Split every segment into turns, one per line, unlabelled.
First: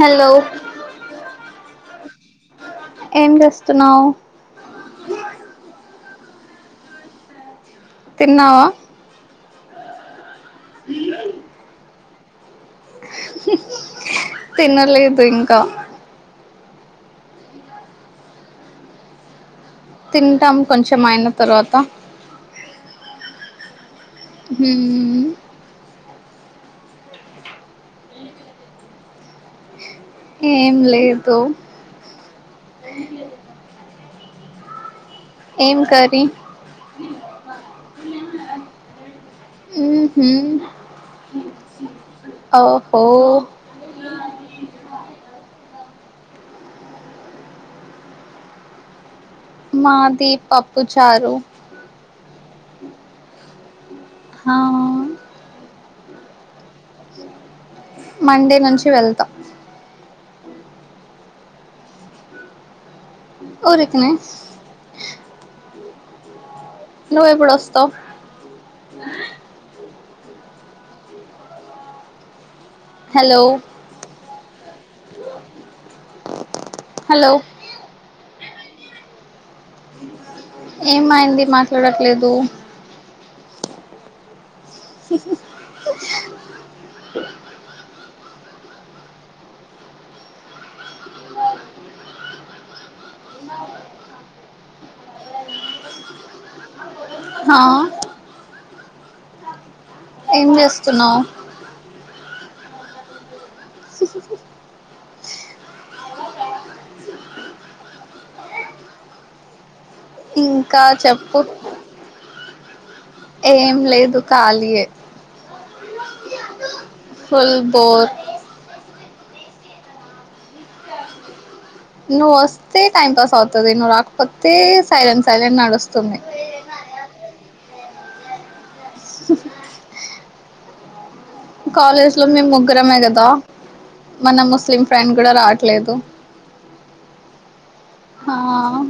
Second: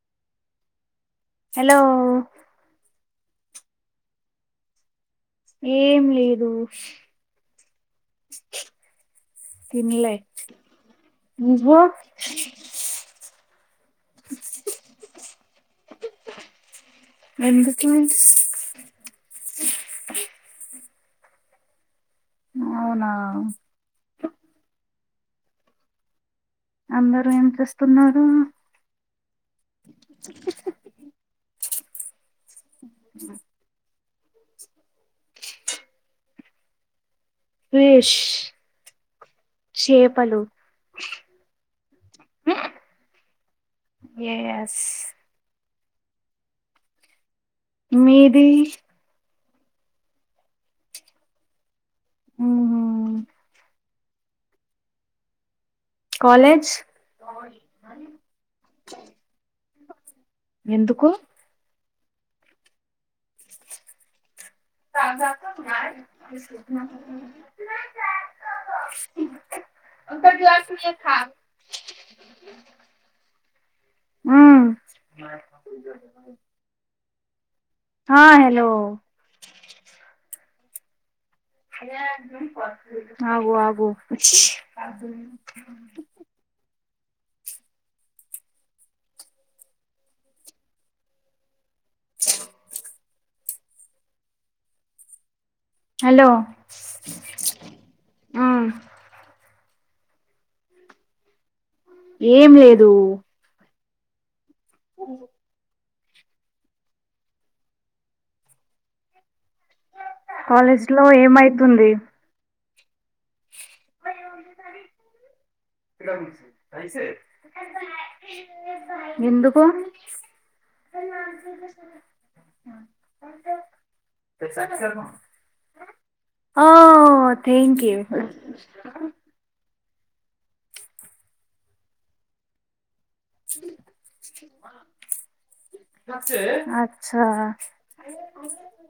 Hello
hello
ఏంచేస్తున్నావ్
ఏం లేదు
తిన్నావా
తిన్లే నువ్వు
తినలేదు ఇంకా
ఎందుకు
తింటాం కొంచెం అయిన తర్వాత
అవునా
హు
అందరు ఏం చేస్తున్నారు
ఏం లేదు ఏం కర్రీ
ఫిష్
ఉహు
చేపలు
ఓహో
ఏ ఎస్ మీది
మాది పప్పు చారు
హు ఉ
హ
కాలేజ్
మండే నుంచి వెళ్తా
ఎందుకు
ఊరికేనే నువ్ ఎప్పుడొస్తావ్ హలో
ఆ
హలో
ఆ హలో
ఏమైంది మాట్లాడట్లేదు
అగు ఆగు హలో
హా
ఆ
ఏం చేస్తున్నావ్
ఏం లేదు
ఇంకా
కాలేజ్ లో
చెప్పు
ఏమైతుంది
ఏం లేదు ఖాలియే ఫుల్ బోర్
ఎందుకు
నువ్వు వస్తే టైం పాస్ అవుతుది నువ్వు రాకపోతే సైలెంట్ సైలెంట్ నడుస్తుంది
ఓహ్ ది
కాలేజ్ లో మేము ముగ్గురంమే కదా మన ముస్లిం ఫ్రెండ్ కూడా రావట్లేదు
అచ్చా
ఆ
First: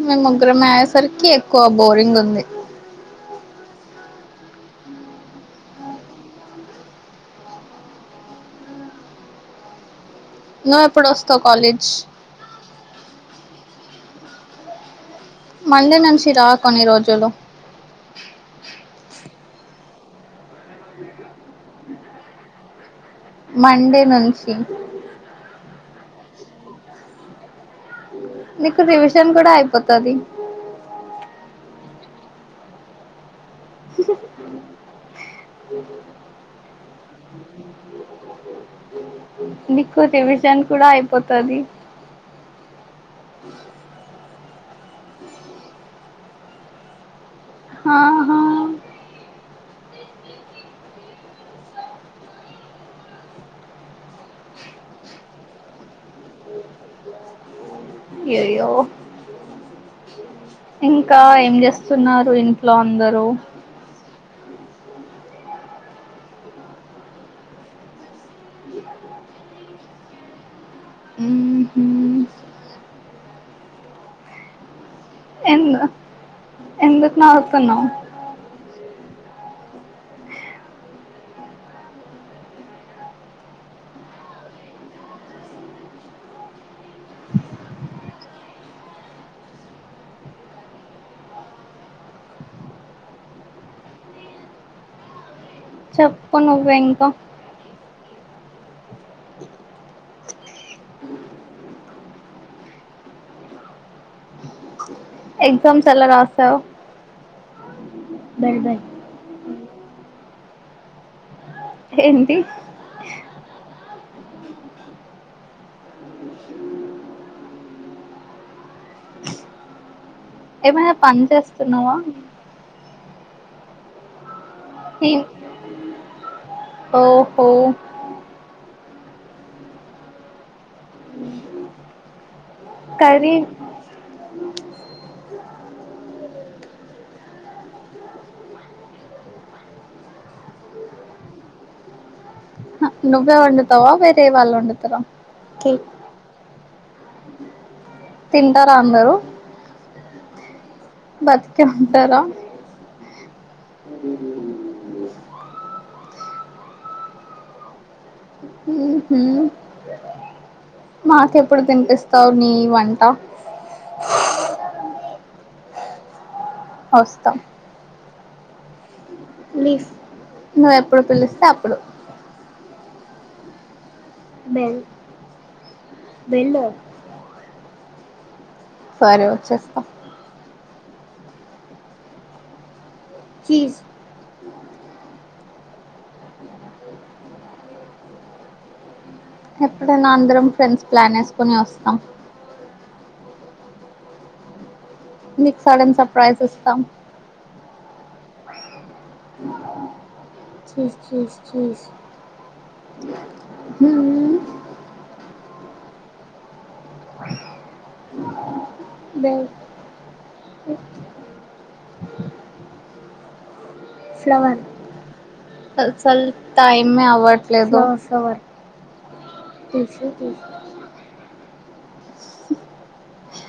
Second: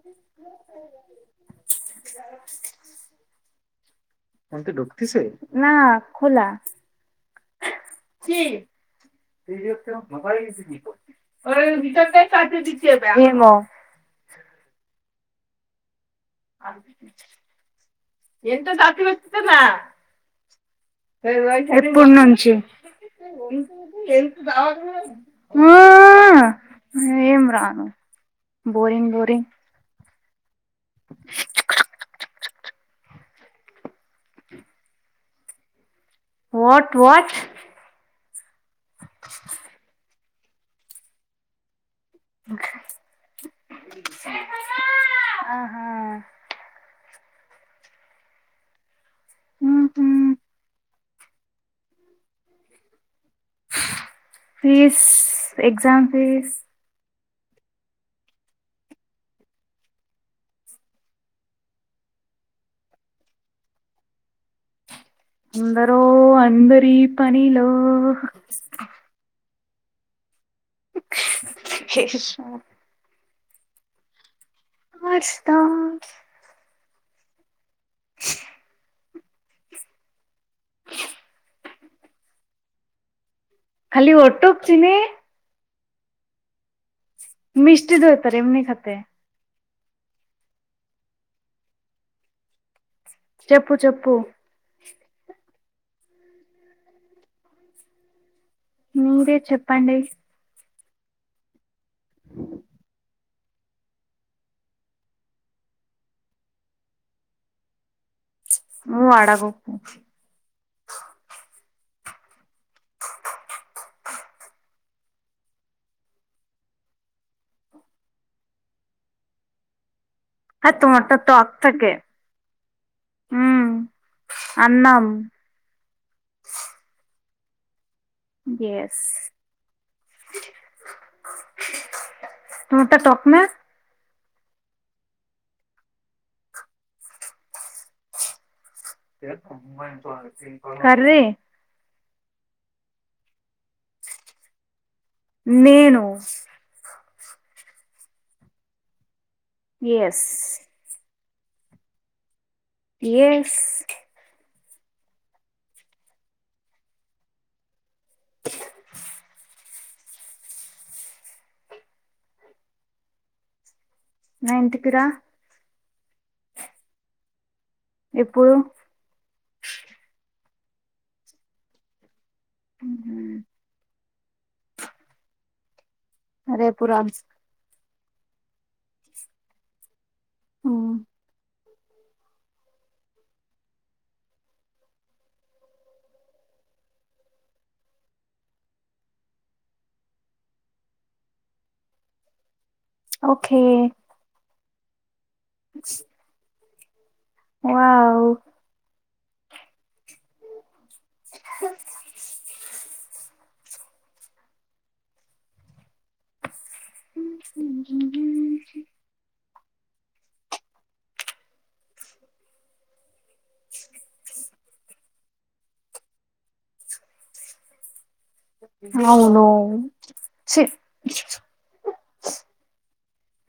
మేము ముగ్గురం అయేసరికి ఎక్కువ బోరింగ్ ఉంది
ఇదంతా డొక్కు పిసే నా కుల
నువ్వు ఎప్పుడు
[unintelligible]
వస్తావు కాలేజ్
ఏమో
మండే నుంచి రా కొన్ని రోజులు
ఎంత సాఫ్టగా వస్తదా ఎపుడూంచి
మండే నుంచి
ఓహ్ ఏం రాను
నీకు
బోరింగ్
రివిజన్
బోరింగ్
కూడా అయిపోతది
వాట్ వాట్
నికు రివిజన్ కూడా అయిపోతది
ఆహా
ఆహా
ఉమ్ ఫీస్ ఎగజామ్ ఫీస్
అయయ్యో ఇంకా ఏం చేస్తున్నారు ఇంట్లో అందరూ
అందరు అందరి పనీలో
ఉహు
వస్తా
ఎందు ఎందుకు నవుతున్నావు
కాళీ [unintelligible] [unintelligible] చెప్పు చెప్పు
చెప్పు నువ్వ ఇంకా
మిరే చెప్పండి
ఎగజామ్స్ ఎలా రాసావు బై బై
నువ్వు అడుగుకు
ఏంటి
అది
ఏమైనా పని
తోటతో అత్తకే
చేస్తున్నావా
ఉమ్ అన్నం
ఎం ఓహో
ఎస్ నూట
కర్రీ
తోప్న్ కర్రీ
హ నువ్వే వండుతావా వేరే వాళ్ళు వండుతరా
నేను
తింటరా అందరూ
ఎస్.
బతికే ఉంటరా
ఎస్
ఉంహు మాకెప్పుడు తినిపిస్తావు నీ వంట
నా ఇంటికి రా
వస్తా
ఎప్పుడు
లీఫ్ ను ఎప్పుడు పిలిస్తే అప్పుడు
మ్
బెల్
రేపు రామ్
సరే వచ్చేస్తా.
ఆ
చీజ్ ఎప్పుడైన అందరం ఫ్రెండ్స్ ప్లాన్ ఏస్కొని వస్తాం.
ఓకే.
నీక్ సడన్ సప్రైజ్ ఇస్తాం.
వా
చూస్ చూస్ చూస్ మ్ దేవ్ ఫ్లవర్ ప్లవర్
అవును చి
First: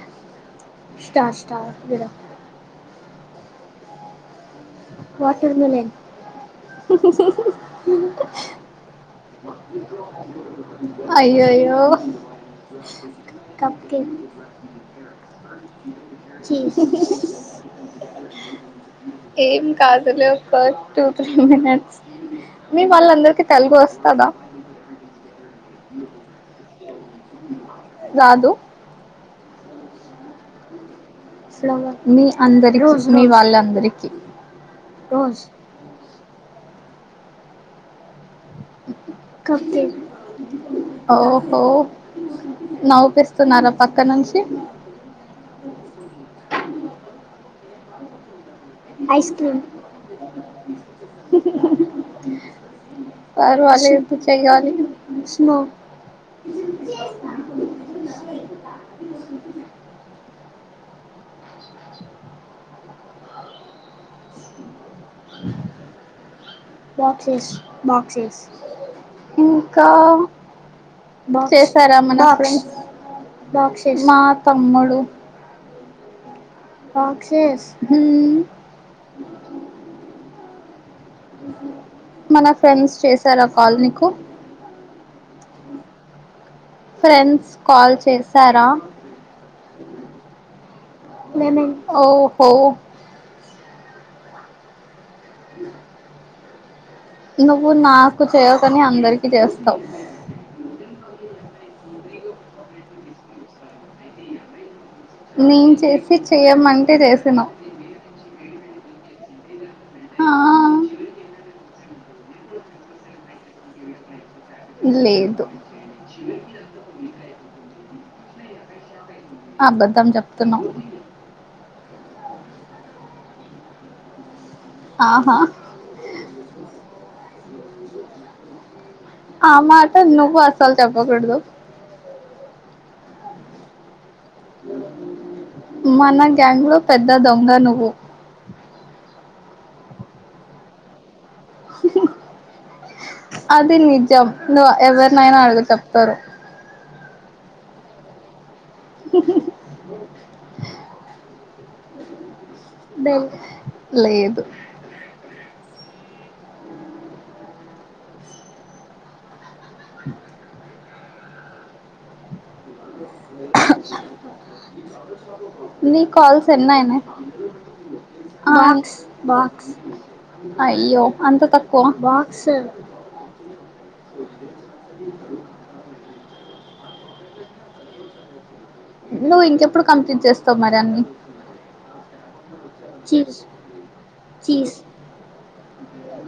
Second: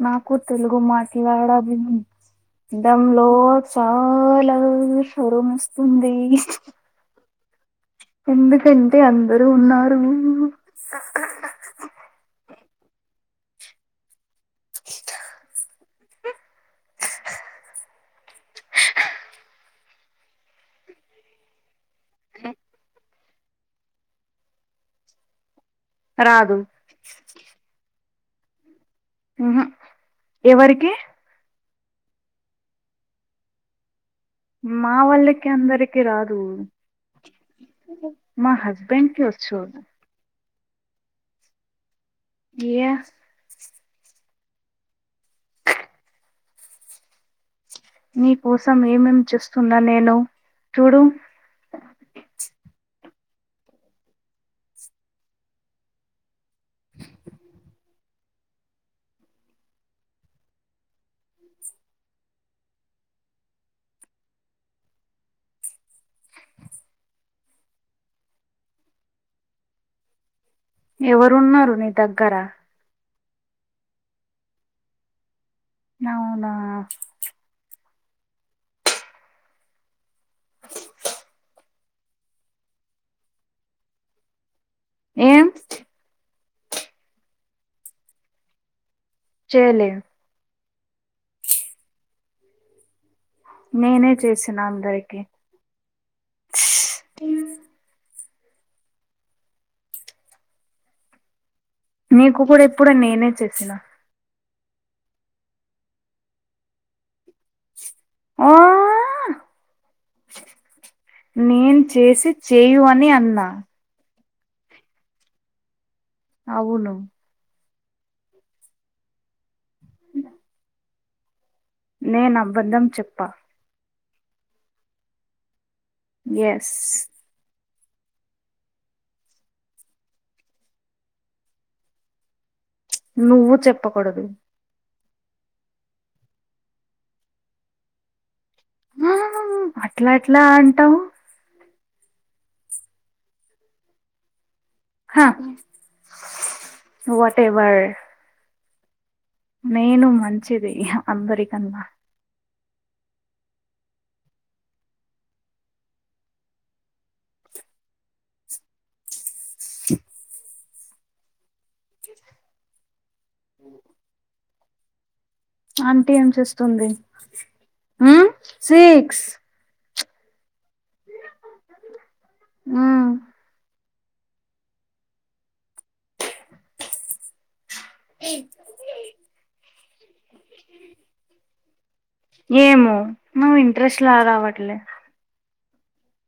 నాకు తెలుగు మాట్లాడ [unintelligible] డంలో చాలా షరమొస్తుంది. అందరూ ఉన్నారు
అయ్యయ్యో. కప్ కేక్ ఏం కాదులే ఒక టూ త్రీ మినిట్స్ మీ వాళ్ళందర్కి తెలుగు వస్తదా?
రాదు.
రాదు.
మ్ హ్ ఎవరికి?
మీ అందరి రోజు మీ వాళ్ళందరికీ
మా వాళ్ళకి అందరికి రాదు. మా హస్బెండ్కి ఒచ్చు.
ఓహో
ఏ
నవ్పిస్తున్నారా పక్క నుంచ్ చి
మీ కోసం ఏమేం చుస్తున్న నేను చూడు
పరువలేదు చేయాలి. ఇంకా
ఎవరున్నారు నీ
చేసారా మన
దగ్గర
ఫ్రెండ్స్. మా తమ్ముడు
నవ్నా
రాక్షేస్ మన ఫ్రెండ్స్ చేసారా కాల్ నీకు
ఏమ్
ఫ్రెండ్స్ కాల్ చేసారా
చెలేద్
ఓహో
నేనే చేసిన అందరికి.
నువ్వు నాకు చేయవ్ కని అందరికి చేస్తావ్
నీకు కూడా ఇప్పుడు నేనే చేసిన
నేన్ చేసి చెయ్యమంటే చేసినవ్
ఆ
ఆ
నేను చేసి చేయు అని అన్నా
లేదు
అవును
అబద్ధం చెప్తున్నవ్
నేన్ అబంద్ధం చెప్ప
ఆహా
ఎస్
అ మాట నువు అసలు చెప్పకూడుదు
నువ్వు చెప్పకూడదు
మన గ్యాంగ్ లో పెద్ద దొంగ నువ్వు
అట్ల ఎట్ల అంటవు
అది నిజం ను ఎవరినైనా అడుగు చెప్తరు
ను వట్టే వర్ నేను మంచిది అందరికన్నా
లేదు నీ
ఆంటీ ఏం
కాల్స్
చేస్తుంది
ఎన్నాయినయి
ఉమ్,
అ
సిక్స్
అయ్యో అంత తక్కువ
ఉమ్,
నువ్వు ఇంకెప్పుడు కంప్లీట్ చేస్తవు మరి అన్నీ
ఏమో మావ్ ఇంట్రెస్ట్ లాగ రావట్లే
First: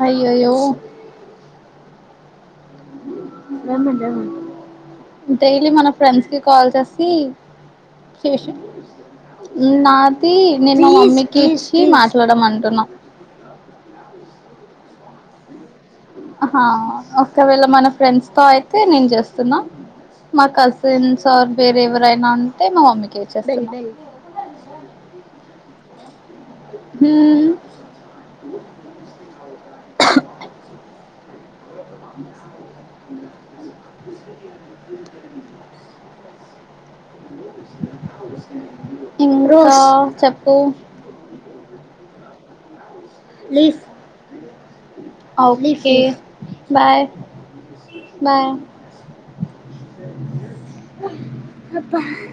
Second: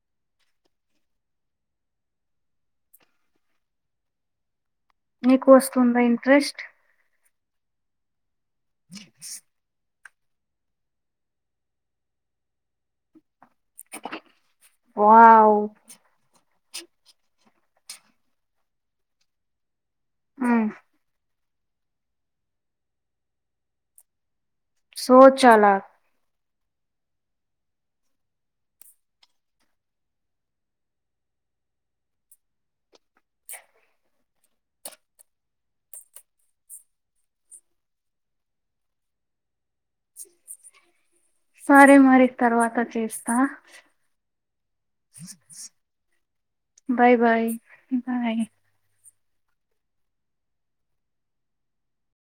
అయ్యయ్యో
నీకు
డైలీ మన
వస్తుందా
ఫ్రెండ్స్ కి
ఇంట్రెస్ట్
కాల్ చేసి నా నేను మా మమ్మీకి ఇచ్చి మాట్లాడమంటున్నా
వావ్
అహ ఒకవేళ మన ఫ్రెండ్స్తో అయితే నేను చేస్తున్నా మా
ఉమ్,
కజిన్స్ సార్ వేరె ఎవరైనా ఉంటే మా మమ్మీకి ఇచ్చేస్తున
సో చాల
ఉమ్ ఇంగ్రోస్ చెప్పు
సరే మరి తర్వాత చేస్తా
అ ఒకే బాయ్
బాయ్
అబ్బ